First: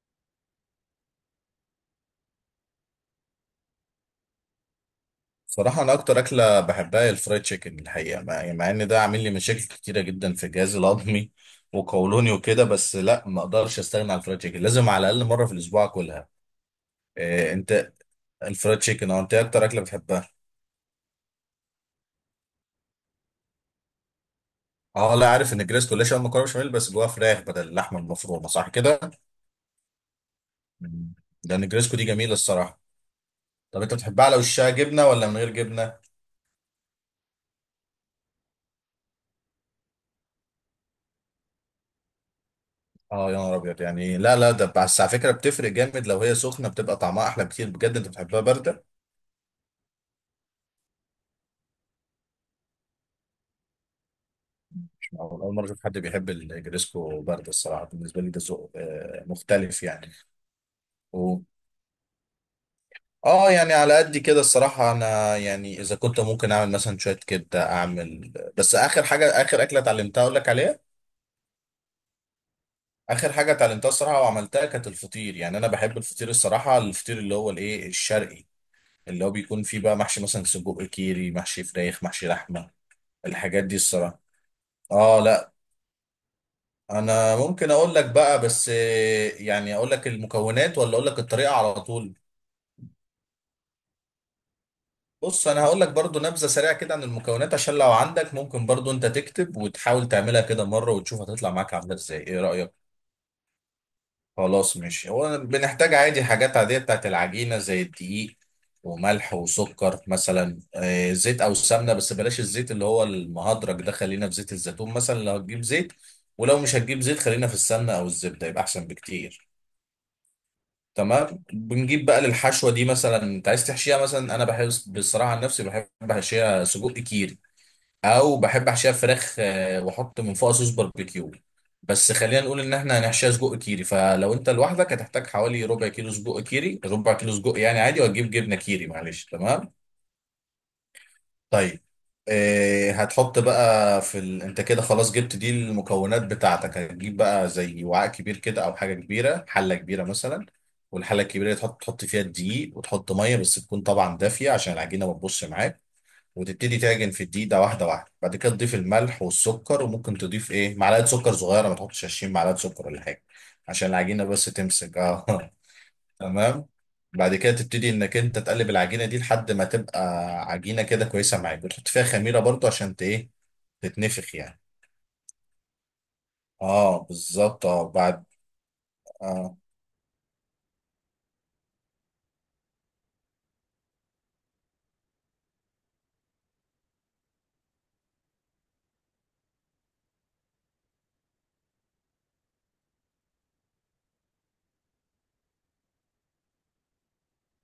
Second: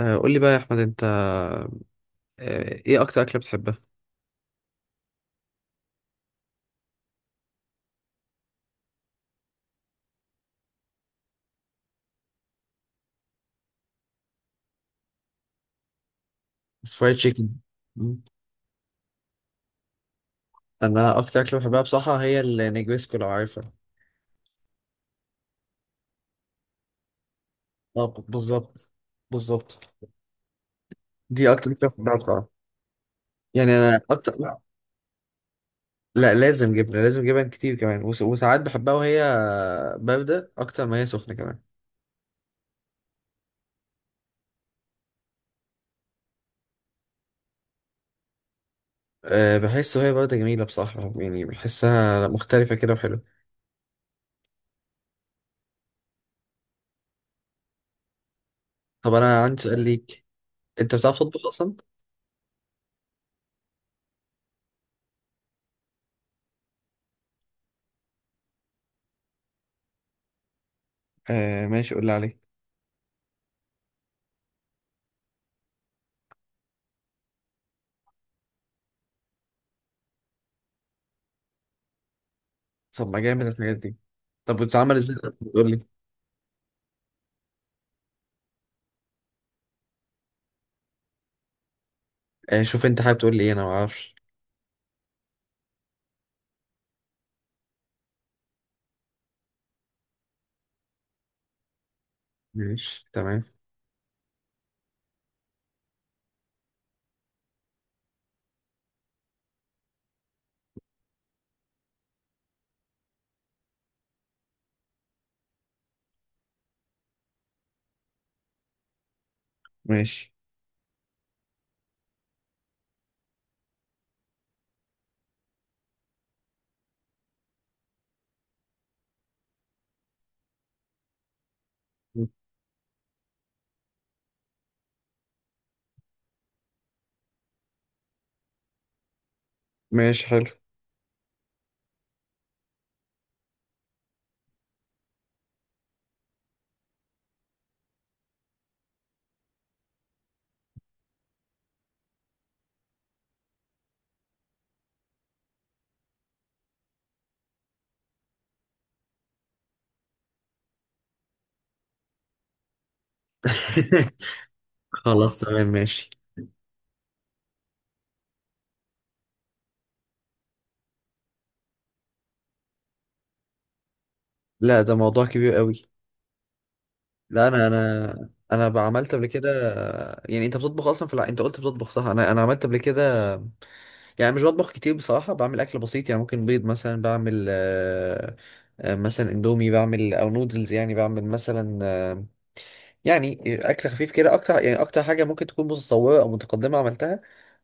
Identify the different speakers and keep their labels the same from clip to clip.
Speaker 1: قول لي بقى يا احمد انت، ايه اكتر اكله بتحبها؟
Speaker 2: صراحة أنا أكتر أكلة بحبها هي الفرايد تشيكن الحقيقة يعني مع إن ده عامل لي مشاكل كتيرة جدا في جهازي الهضمي وقولوني وكده، بس لا، ما أقدرش أستغنى عن الفرايد تشيكن، لازم على الأقل مرة في الأسبوع أكلها.
Speaker 1: فرايد تشيكن.
Speaker 2: إيه أنت
Speaker 1: مم.
Speaker 2: الفرايد تشيكن؟ أه، أنت إيه أكتر أكلة بتحبها؟
Speaker 1: انا اكتر اكله بحبها بصراحه، هي النجويسكو لو عارفها.
Speaker 2: أه لا، عارف إن الجريسكو ليش مكرونة بشاميل بس جواها فراخ بدل اللحمة
Speaker 1: اه،
Speaker 2: المفرومة، صح
Speaker 1: بالظبط
Speaker 2: كده؟
Speaker 1: بالظبط.
Speaker 2: مم.
Speaker 1: دي
Speaker 2: لأن
Speaker 1: اكتر اكله
Speaker 2: الجريسكو دي
Speaker 1: بحبها
Speaker 2: جميلة
Speaker 1: بصراحه،
Speaker 2: الصراحة.
Speaker 1: يعني
Speaker 2: طب أنت
Speaker 1: انا
Speaker 2: بتحبها على
Speaker 1: اكتر.
Speaker 2: وشها جبنة ولا من غير جبنة؟
Speaker 1: لا، لازم جبنه، لازم جبن كتير كمان، وساعات بحبها وهي بارده اكتر ما هي سخنه كمان.
Speaker 2: اه يا نهار ابيض، يعني لا لا، ده بس على فكره بتفرق جامد، لو هي سخنه بتبقى طعمها احلى بكتير بجد. انت بتحبها بارده؟
Speaker 1: أه، بحس وهي بارده جميله بصراحه، يعني بحسها مختلفه كده وحلوه.
Speaker 2: أول مرة أشوف حد بيحب الجريسكو برد، الصراحة بالنسبة لي ده ذوق
Speaker 1: طب انا عندي سؤال
Speaker 2: مختلف يعني.
Speaker 1: ليك، انت بتعرف
Speaker 2: و...
Speaker 1: تطبخ اصلا؟
Speaker 2: آه يعني على قد كده الصراحة، أنا يعني إذا كنت ممكن أعمل مثلا شوية كبدة أعمل، بس آخر حاجة، آخر أكلة اتعلمتها أقول لك عليها.
Speaker 1: أه ماشي، قول لي عليه.
Speaker 2: آخر حاجة اتعلمتها الصراحة وعملتها كانت الفطير، يعني أنا بحب الفطير الصراحة، الفطير اللي هو الإيه الشرقي، اللي هو بيكون فيه بقى محشي مثلا سجق كيري، محشي فراخ، محشي لحمة.
Speaker 1: طب ما جامد
Speaker 2: الحاجات
Speaker 1: الحاجات
Speaker 2: دي
Speaker 1: دي.
Speaker 2: الصراحة.
Speaker 1: طب بتتعمل ازاي،
Speaker 2: آه لا،
Speaker 1: بتقول لي؟
Speaker 2: انا ممكن اقول لك بقى بس، يعني اقول لك المكونات ولا اقول لك الطريقه على طول؟
Speaker 1: آه، شوف انت حابب تقول لي ايه، انا ما اعرفش.
Speaker 2: بص انا هقول لك برضو نبذه سريعه كده عن المكونات، عشان لو عندك ممكن برضو انت تكتب وتحاول تعملها كده مره وتشوف هتطلع معاك عامله ازاي، ايه رايك؟
Speaker 1: ماشي تمام.
Speaker 2: خلاص، ماشي. هو بنحتاج عادي حاجات عاديه بتاعت العجينه زي الدقيق وملح وسكر، مثلا زيت او سمنه، بس بلاش الزيت اللي هو المهدرج ده، خلينا في زيت الزيتون مثلا لو هتجيب زيت، ولو مش هتجيب زيت خلينا في السمنه او الزبده يبقى احسن بكتير.
Speaker 1: ماشي
Speaker 2: تمام، بنجيب بقى للحشوه دي، مثلا انت عايز تحشيها مثلا، انا بحب بصراحه عن نفسي بحب احشيها سجق كيري، او بحب احشيها فراخ واحط من فوقها صوص باربيكيو. بس خلينا نقول ان احنا هنحشيها سجق كيري، فلو انت لوحدك هتحتاج حوالي ربع كيلو سجق كيري، ربع كيلو سجق يعني عادي، وهتجيب جبنه كيري، معلش تمام؟
Speaker 1: ماشي حلو.
Speaker 2: طيب، إيه هتحط بقى في انت كده خلاص جبت دي المكونات بتاعتك، هتجيب بقى زي وعاء كبير كده او حاجه كبيره، حله كبيره مثلا، والحله الكبيره دي تحط، تحط فيها الدقيق وتحط ميه، بس تكون طبعا دافيه عشان العجينه ما تبصش معاك، وتبتدي تعجن في الدقيق ده واحده واحده. بعد كده تضيف الملح والسكر، وممكن تضيف ايه معلقه سكر صغيره، ما تحطش 20 معلقه سكر ولا حاجه، عشان العجينه بس تمسك. اه
Speaker 1: خلاص تمام ماشي.
Speaker 2: تمام. بعد كده تبتدي انك انت تقلب العجينه دي لحد ما تبقى عجينه كده كويسه معاك، بتحط فيها خميره برضو عشان ايه، تتنفخ يعني.
Speaker 1: لا، ده موضوع كبير قوي.
Speaker 2: اه
Speaker 1: لا، انا
Speaker 2: بالظبط، اه بعد
Speaker 1: انا انا بعملت قبل كده.
Speaker 2: آه.
Speaker 1: يعني انت بتطبخ اصلا، فلا انت قلت بتطبخ صح، انا عملت قبل كده. يعني مش بطبخ كتير بصراحه، بعمل اكل بسيط، يعني ممكن بيض مثلا بعمل. مثلا اندومي بعمل او نودلز، يعني بعمل مثلا. يعني اكل خفيف كده اكتر، يعني اكتر حاجه ممكن تكون متطوره او متقدمه عملتها.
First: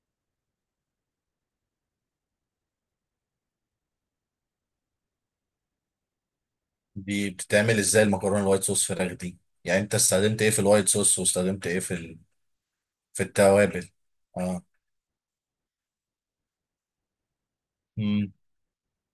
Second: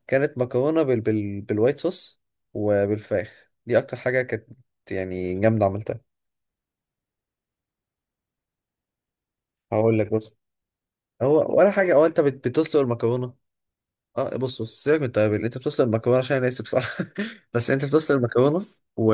Speaker 1: كانت مكرونه بالوايت صوص، وبالفراخ. دي اكتر حاجه كانت، يعني جامده عملتها.
Speaker 2: دي بتتعمل ازاي المكرونه الوايت صوص فراخ دي؟ يعني انت
Speaker 1: هقول لك، بص.
Speaker 2: استخدمت ايه في الوايت صوص،
Speaker 1: هو
Speaker 2: واستخدمت
Speaker 1: ولا
Speaker 2: ايه
Speaker 1: حاجه،
Speaker 2: في
Speaker 1: هو انت بتسلق
Speaker 2: في
Speaker 1: المكرونه.
Speaker 2: التوابل.
Speaker 1: اه بص
Speaker 2: اه.
Speaker 1: بص، سيبك من التوابل، انت بتوصل المكرونه، عشان انا اسف بصراحه بس انت بتوصل
Speaker 2: امم
Speaker 1: المكرونه. و...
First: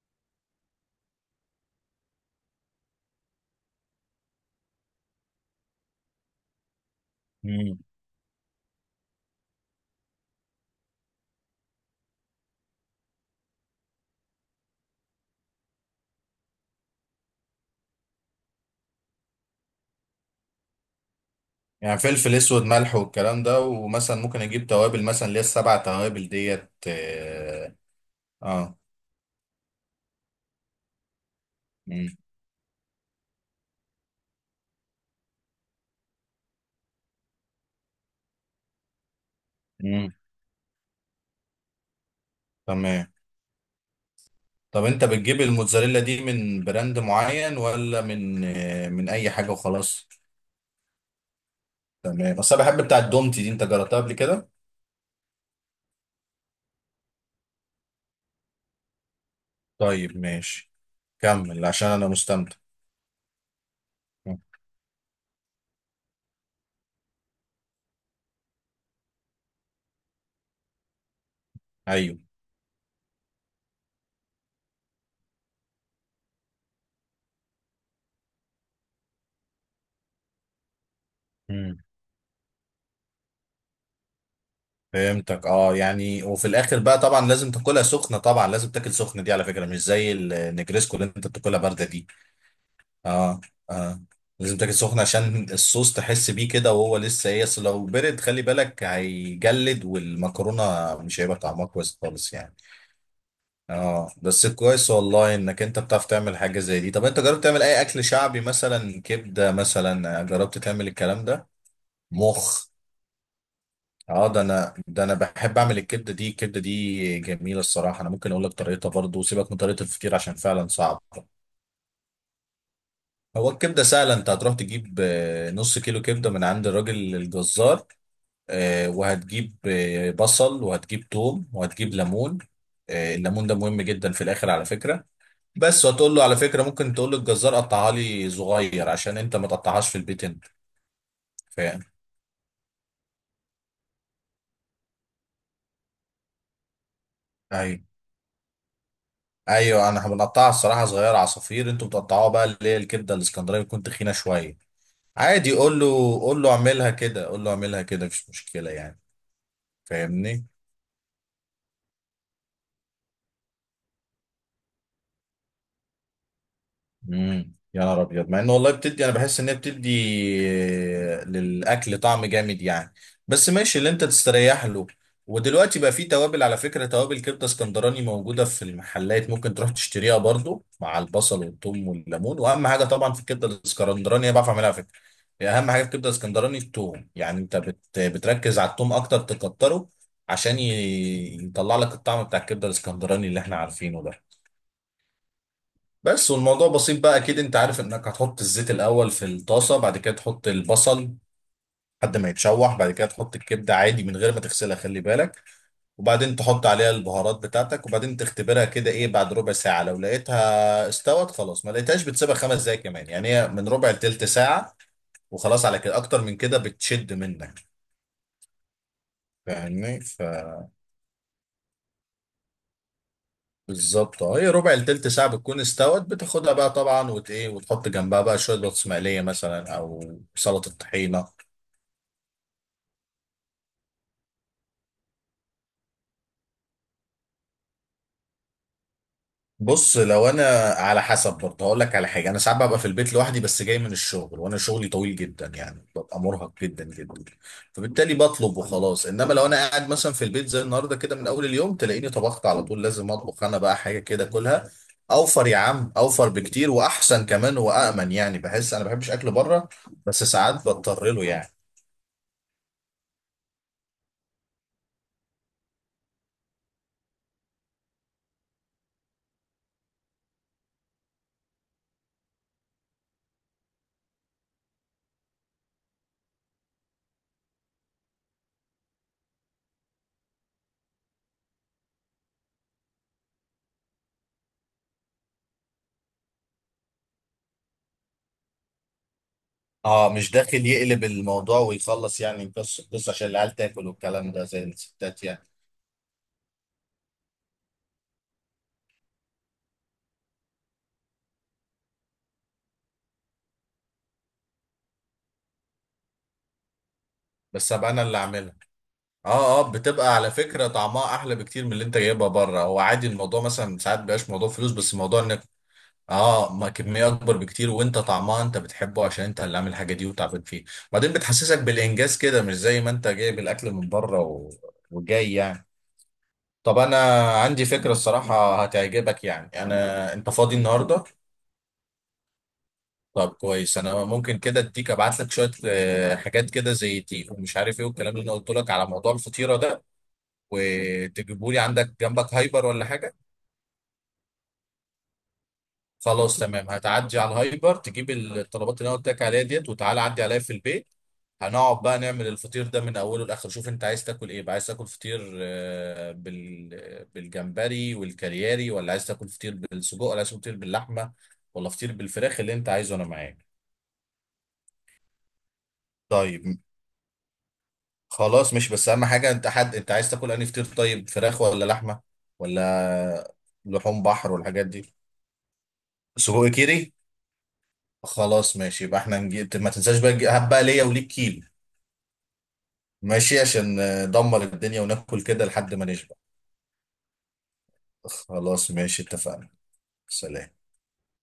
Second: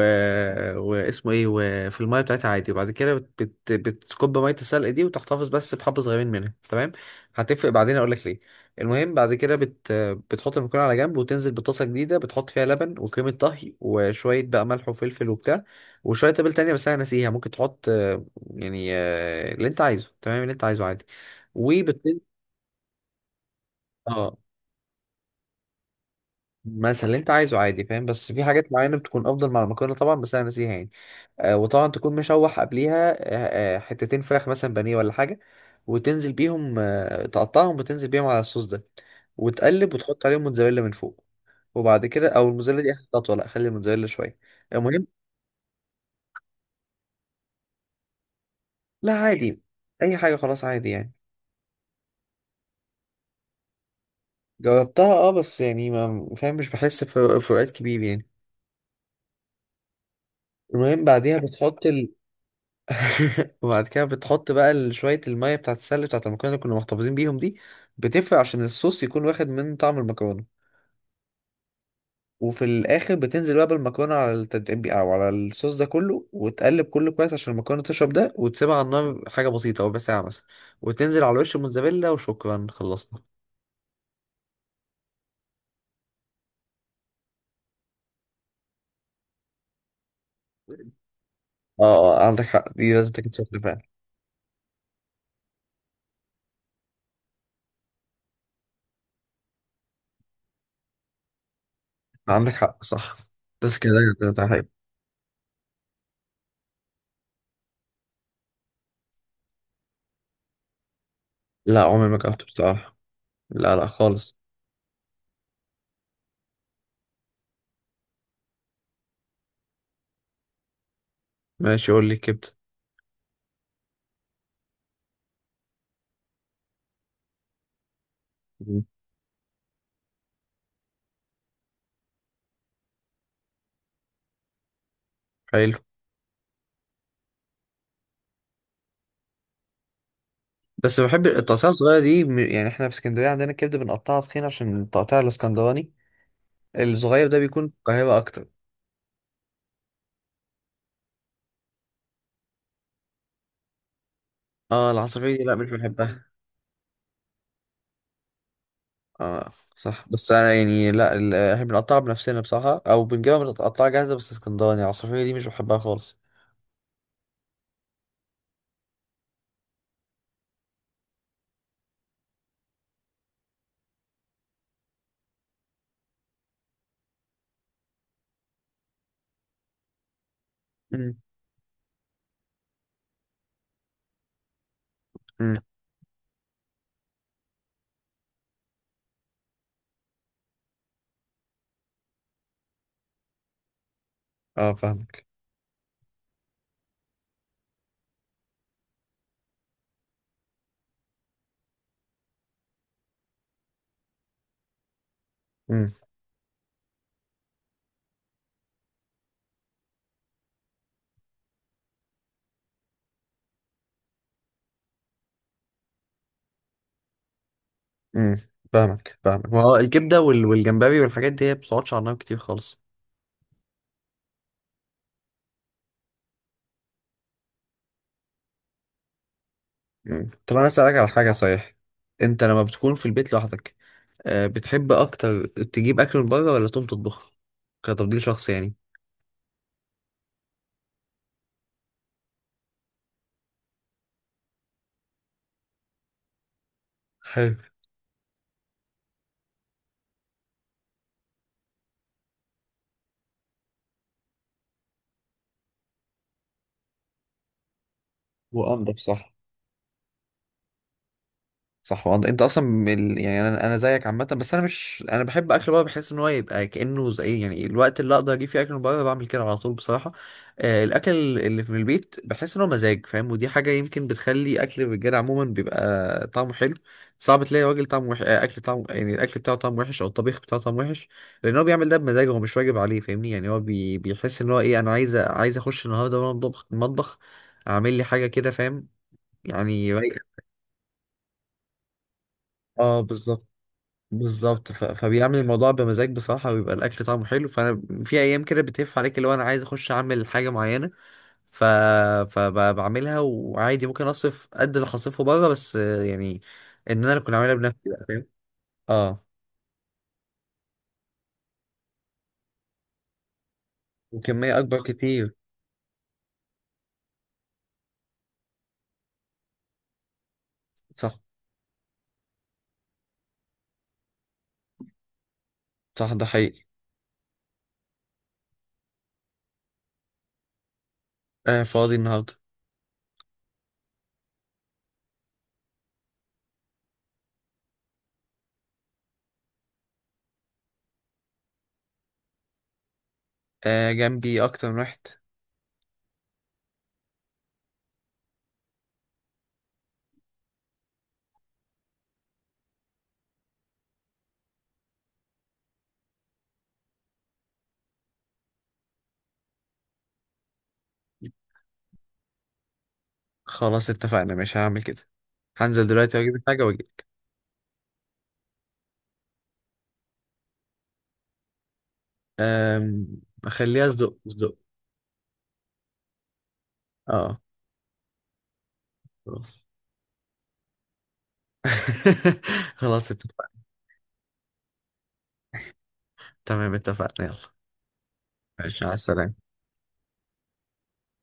Speaker 1: واسمه ايه، وفي الميه بتاعتها عادي، وبعد كده بتكب ميه السلق دي وتحتفظ بس بحبه صغيرين منها، تمام. هتفرق،
Speaker 2: امم.
Speaker 1: بعدين اقول لك ليه. المهم بعد كده بتحط المكرونه على جنب، وتنزل بطاسه جديده بتحط فيها لبن وكريمه طهي وشويه بقى ملح وفلفل وبتاع. وشويه تابل تانية، بس انا ناسيها، ممكن تحط، يعني اللي انت عايزه، تمام اللي انت عايزه عادي.
Speaker 2: يعني
Speaker 1: وبت
Speaker 2: فلفل اسود ملح والكلام ده، ومثلا
Speaker 1: اه
Speaker 2: ممكن اجيب توابل مثلا اللي هي السبع توابل ديت.
Speaker 1: مثلا اللي انت عايزه
Speaker 2: اه.
Speaker 1: عادي، فاهم؟ بس في حاجات
Speaker 2: اه.
Speaker 1: معينه بتكون افضل مع المكرونه طبعا، بس انا ناسيها يعني. وطبعا
Speaker 2: مم.
Speaker 1: تكون مشوح قبليها، حتتين فراخ مثلا بانيه ولا حاجه. وتنزل بيهم تقطعهم، وتنزل بيهم على الصوص ده. وتقلب
Speaker 2: مم.
Speaker 1: وتحط عليهم موتزاريلا من فوق. وبعد كده، او الموتزاريلا دي اخر
Speaker 2: تمام.
Speaker 1: خطوه، لا خلي الموتزاريلا شويه.
Speaker 2: طب انت
Speaker 1: المهم،
Speaker 2: بتجيب الموتزاريلا دي من براند معين، ولا من من
Speaker 1: لا
Speaker 2: اي حاجه
Speaker 1: عادي.
Speaker 2: وخلاص؟
Speaker 1: اي حاجه خلاص، عادي يعني.
Speaker 2: تمام، بس انا بحب بتاع الدومتي دي، انت جربتها قبل كده؟
Speaker 1: جربتها اه، بس يعني ما فاهم، مش بحس بفروقات كبير يعني.
Speaker 2: طيب ماشي.
Speaker 1: المهم بعديها
Speaker 2: كمل
Speaker 1: بتحط
Speaker 2: عشان انا مستمتع.
Speaker 1: وبعد كده
Speaker 2: مم.
Speaker 1: بتحط بقى شوية المية بتاعت السلة بتاعت المكرونة اللي كنا محتفظين بيهم دي. بتفرق عشان الصوص يكون واخد من طعم المكرونة.
Speaker 2: ايوه.
Speaker 1: وفي الآخر بتنزل بقى بالمكرونة على التتبيل أو على الصوص ده كله، وتقلب كله كويس عشان المكرونة تشرب ده، وتسيبها على النار حاجة بسيطة، ربع ساعة مثلا. وتنزل على وش
Speaker 2: مم.
Speaker 1: الموتزاريلا، وشكرا خلصنا.
Speaker 2: فهمتك، اه يعني وفي الاخر بقى طبعا لازم تاكلها سخنه، طبعا لازم تاكل سخنه، دي على فكره مش زي النجريسكو اللي انت بتاكلها
Speaker 1: اه
Speaker 2: بارده دي.
Speaker 1: عندك حق، دي لازم تاكل
Speaker 2: اه.
Speaker 1: سخنة فعلا.
Speaker 2: اه لازم تاكل سخنه عشان الصوص تحس بيه كده وهو لسه ايه، اصل لو برد خلي بالك هيجلد، والمكرونه مش هيبقى طعمها كويس خالص
Speaker 1: عندك
Speaker 2: يعني.
Speaker 1: حق صح، بس كده.
Speaker 2: اه،
Speaker 1: كده ده
Speaker 2: بس
Speaker 1: حاجة.
Speaker 2: كويس والله، انك انت بتعرف تعمل حاجة زي دي. طب انت جربت تعمل اي اكل شعبي، مثلا كبدة مثلا، جربت تعمل الكلام ده؟
Speaker 1: لا، عمري ما جربته
Speaker 2: مخ؟
Speaker 1: بصراحة. لا لا
Speaker 2: اه
Speaker 1: خالص.
Speaker 2: ده انا، ده انا بحب اعمل الكبدة دي، الكبدة دي جميلة الصراحة، انا ممكن اقول لك طريقتها برضو، وسيبك من طريقة الفطير عشان فعلا صعب.
Speaker 1: ماشي، قول لي كبدة.
Speaker 2: هو الكبدة سهلة، انت هتروح تجيب نص كيلو كبدة من عند الراجل الجزار،
Speaker 1: مم.
Speaker 2: وهتجيب بصل وهتجيب توم وهتجيب ليمون. الليمون ده مهم جدا في الاخر على فكرة.
Speaker 1: حلو.
Speaker 2: بس وتقول له، على فكرة ممكن تقول للجزار قطعها لي صغير، عشان انت ما تقطعهاش في البيت انت،
Speaker 1: بس بحب التقطيعة
Speaker 2: فاهم؟
Speaker 1: الصغيرة دي يعني احنا في اسكندرية عندنا الكبدة بنقطعها تخين، عشان التقطيع الاسكندراني الصغير ده بيكون في
Speaker 2: ايوه
Speaker 1: القاهرة أكتر.
Speaker 2: ايوه انا بنقطعها الصراحة صغيرة عصافير، انتوا بتقطعوها بقى اللي هي الكبدة الاسكندرية بتكون تخينة شوية.
Speaker 1: اه، العصافير دي
Speaker 2: عادي،
Speaker 1: لا، مش
Speaker 2: قول له،
Speaker 1: بنحبها.
Speaker 2: قول له اعملها كده، قول له اعملها كده، مفيش مشكلة يعني.
Speaker 1: اه صح، بس
Speaker 2: فاهمني.
Speaker 1: أنا يعني لا، احنا بنقطعها بنفسنا بصراحة أو بنجيبها متقطعة جاهزة، بس اسكندراني العصافير دي مش بحبها خالص.
Speaker 2: يا نهار ابيض، مع ان والله بتدي، انا بحس ان هي بتدي للاكل طعم جامد يعني، بس ماشي اللي انت تستريح له. ودلوقتي بقى في توابل على فكره، توابل كبده اسكندراني موجوده في المحلات، ممكن تروح تشتريها برضو مع
Speaker 1: امم
Speaker 2: البصل والثوم والليمون. واهم حاجه طبعا في الكبده الاسكندراني، انا بعرف اعملها على فكره.
Speaker 1: امم.
Speaker 2: اهم حاجه في الكبده الاسكندراني الثوم، يعني انت بتركز على الثوم اكتر، تكتره عشان يطلع لك الطعم بتاع الكبده الاسكندراني اللي احنا عارفينه ده.
Speaker 1: اه فاهمك.
Speaker 2: بس، والموضوع بسيط بقى، اكيد انت عارف انك هتحط الزيت الاول في الطاسه، بعد كده تحط البصل لحد ما يتشوح، بعد كده تحط الكبده عادي من غير ما تغسلها، خلي بالك.
Speaker 1: امم
Speaker 2: وبعدين تحط عليها البهارات بتاعتك، وبعدين تختبرها كده، ايه بعد ربع ساعه لو لقيتها استوت خلاص، ما لقيتهاش بتسيبها خمس دقايق كمان، يعني هي من ربع لتلت ساعه وخلاص، على كده اكتر من كده بتشد منك.
Speaker 1: امم. فاهمك فاهمك، ما هو
Speaker 2: فاهمني؟
Speaker 1: الكبدة والجمبري والحاجات دي هي ما بتقعدش على النار كتير خالص.
Speaker 2: فبالظبط اه، هي ربع لتلت ساعه بتكون استوت، بتاخدها بقى طبعا وت ايه وتحط جنبها بقى شويه بطاطس مقليه مثلا، او
Speaker 1: مم. طب انا
Speaker 2: سلطه
Speaker 1: اسالك على
Speaker 2: طحينه.
Speaker 1: حاجه، صحيح. انت لما بتكون في البيت لوحدك، بتحب اكتر تجيب اكل من بره ولا تقوم تطبخه، كتفضيل شخصي يعني؟
Speaker 2: بص لو انا، على حسب برضه، هقول لك على حاجه، انا ساعات ببقى في البيت لوحدي بس جاي من الشغل، وانا شغلي طويل جدا يعني، ببقى مرهق جدا جدا،
Speaker 1: حلو
Speaker 2: فبالتالي بطلب وخلاص. انما لو انا قاعد مثلا في البيت زي النهارده كده من اول اليوم، تلاقيني طبخت على طول، لازم اطبخ انا بقى حاجه كده كلها. اوفر يا عم، اوفر بكتير، واحسن كمان وامن. يعني بحس انا ما
Speaker 1: وانضف،
Speaker 2: بحبش اكل
Speaker 1: صح.
Speaker 2: بره، بس ساعات بضطر له يعني.
Speaker 1: صح، وانت اصلا من يعني انا زيك عامه، بس انا مش، انا بحب اكل بره، بحس ان هو يبقى كانه زي يعني الوقت اللي اقدر اجيب فيه اكل من بره بعمل كده على طول بصراحه. الاكل اللي في البيت، بحس ان هو مزاج، فاهم؟ ودي حاجه يمكن بتخلي اكل الرجاله عموما بيبقى طعمه حلو. صعب تلاقي راجل طعمه وحش، اكل طعمه، يعني الاكل بتاعه طعمه وحش او الطبيخ بتاعه طعمه وحش. لان هو بيعمل ده بمزاج، هو مش واجب عليه، فاهمني، يعني هو بيحس ان هو ايه، انا عايز اخش النهارده المطبخ المطبخ، اعمل لي حاجه كده فاهم. يعني
Speaker 2: اه، مش
Speaker 1: رايقة.
Speaker 2: داخل يقلب الموضوع ويخلص يعني قصه
Speaker 1: اه
Speaker 2: قصه عشان
Speaker 1: بالظبط
Speaker 2: العيال تاكل والكلام ده، زي
Speaker 1: بالظبط،
Speaker 2: الستات
Speaker 1: فبيعمل
Speaker 2: يعني.
Speaker 1: الموضوع بمزاج بصراحة، ويبقى الأكل طعمه حلو، فأنا في أيام كده بتهف عليك اللي هو أنا عايز أخش أعمل حاجة معينة. ف... فبعملها وعادي ممكن أصرف قد اللي هصرفه بره، بس يعني إن أنا كنت أعملها
Speaker 2: بس
Speaker 1: بنفسي
Speaker 2: ابقى انا
Speaker 1: بقى
Speaker 2: اللي
Speaker 1: فاهم.
Speaker 2: اعملها.
Speaker 1: أه،
Speaker 2: اه. اه بتبقى على فكرة طعمها احلى بكتير من اللي انت جايبها بره، هو عادي الموضوع مثلا ساعات بيبقاش موضوع
Speaker 1: وكمية
Speaker 2: فلوس،
Speaker 1: أكبر
Speaker 2: بس موضوع
Speaker 1: كتير.
Speaker 2: انك، اه، ما كمية اكبر بكتير، وانت طعمها انت بتحبه عشان انت اللي عامل الحاجة دي وتعبان فيه، وبعدين
Speaker 1: صح
Speaker 2: بتحسسك بالانجاز كده، مش زي ما انت جايب الاكل من بره وجاي يعني.
Speaker 1: صح، ده حقيقي.
Speaker 2: طب انا عندي فكرة الصراحة هتعجبك، يعني انا، انت فاضي النهاردة؟
Speaker 1: آه، فاضي النهاردة.
Speaker 2: طب كويس، انا ممكن كده اديك، ابعت لك شوية حاجات كده زي دي ومش عارف ايه، والكلام اللي انا قلت لك على موضوع الفطيرة ده، وتجيبوا لي، عندك جنبك هايبر ولا حاجه؟
Speaker 1: آه، جنبي أكتر من واحد.
Speaker 2: خلاص تمام، هتعدي على الهايبر تجيب الطلبات اللي انا قلت لك عليها ديت، وتعالى عدي عليا في البيت، هنقعد بقى نعمل الفطير ده من اوله لاخره. شوف انت عايز تاكل ايه بقى، عايز تاكل فطير بالجمبري والكارياري، ولا عايز تاكل فطير بالسجق، ولا عايز تاكل فطير باللحمه، ولا فطير بالفراخ؟ اللي انت عايزه انا معاك.
Speaker 1: خلاص اتفقنا، مش هعمل كده. هنزل دلوقتي وأجيب
Speaker 2: طيب
Speaker 1: الحاجة وأجي.
Speaker 2: خلاص، مش بس اهم حاجه انت حد، انت عايز تاكل انهي فطير؟ طيب فراخ ولا لحمه
Speaker 1: أم...
Speaker 2: ولا
Speaker 1: أخليها
Speaker 2: لحوم
Speaker 1: صدق
Speaker 2: بحر
Speaker 1: صدق.
Speaker 2: والحاجات دي؟ سجق كيري؟
Speaker 1: أه
Speaker 2: خلاص ماشي، يبقى احنا نجي...
Speaker 1: خلاص
Speaker 2: ما تنساش بقى نجي- هات بقى ليا وليك كيلو.
Speaker 1: خلاص
Speaker 2: ماشي،
Speaker 1: اتفقنا.
Speaker 2: عشان ندمر الدنيا وناكل كده لحد ما نشبع.
Speaker 1: تمام اتفقنا، يلا.
Speaker 2: خلاص
Speaker 1: ماشي، مع
Speaker 2: ماشي
Speaker 1: السلامة.
Speaker 2: اتفقنا. سلام.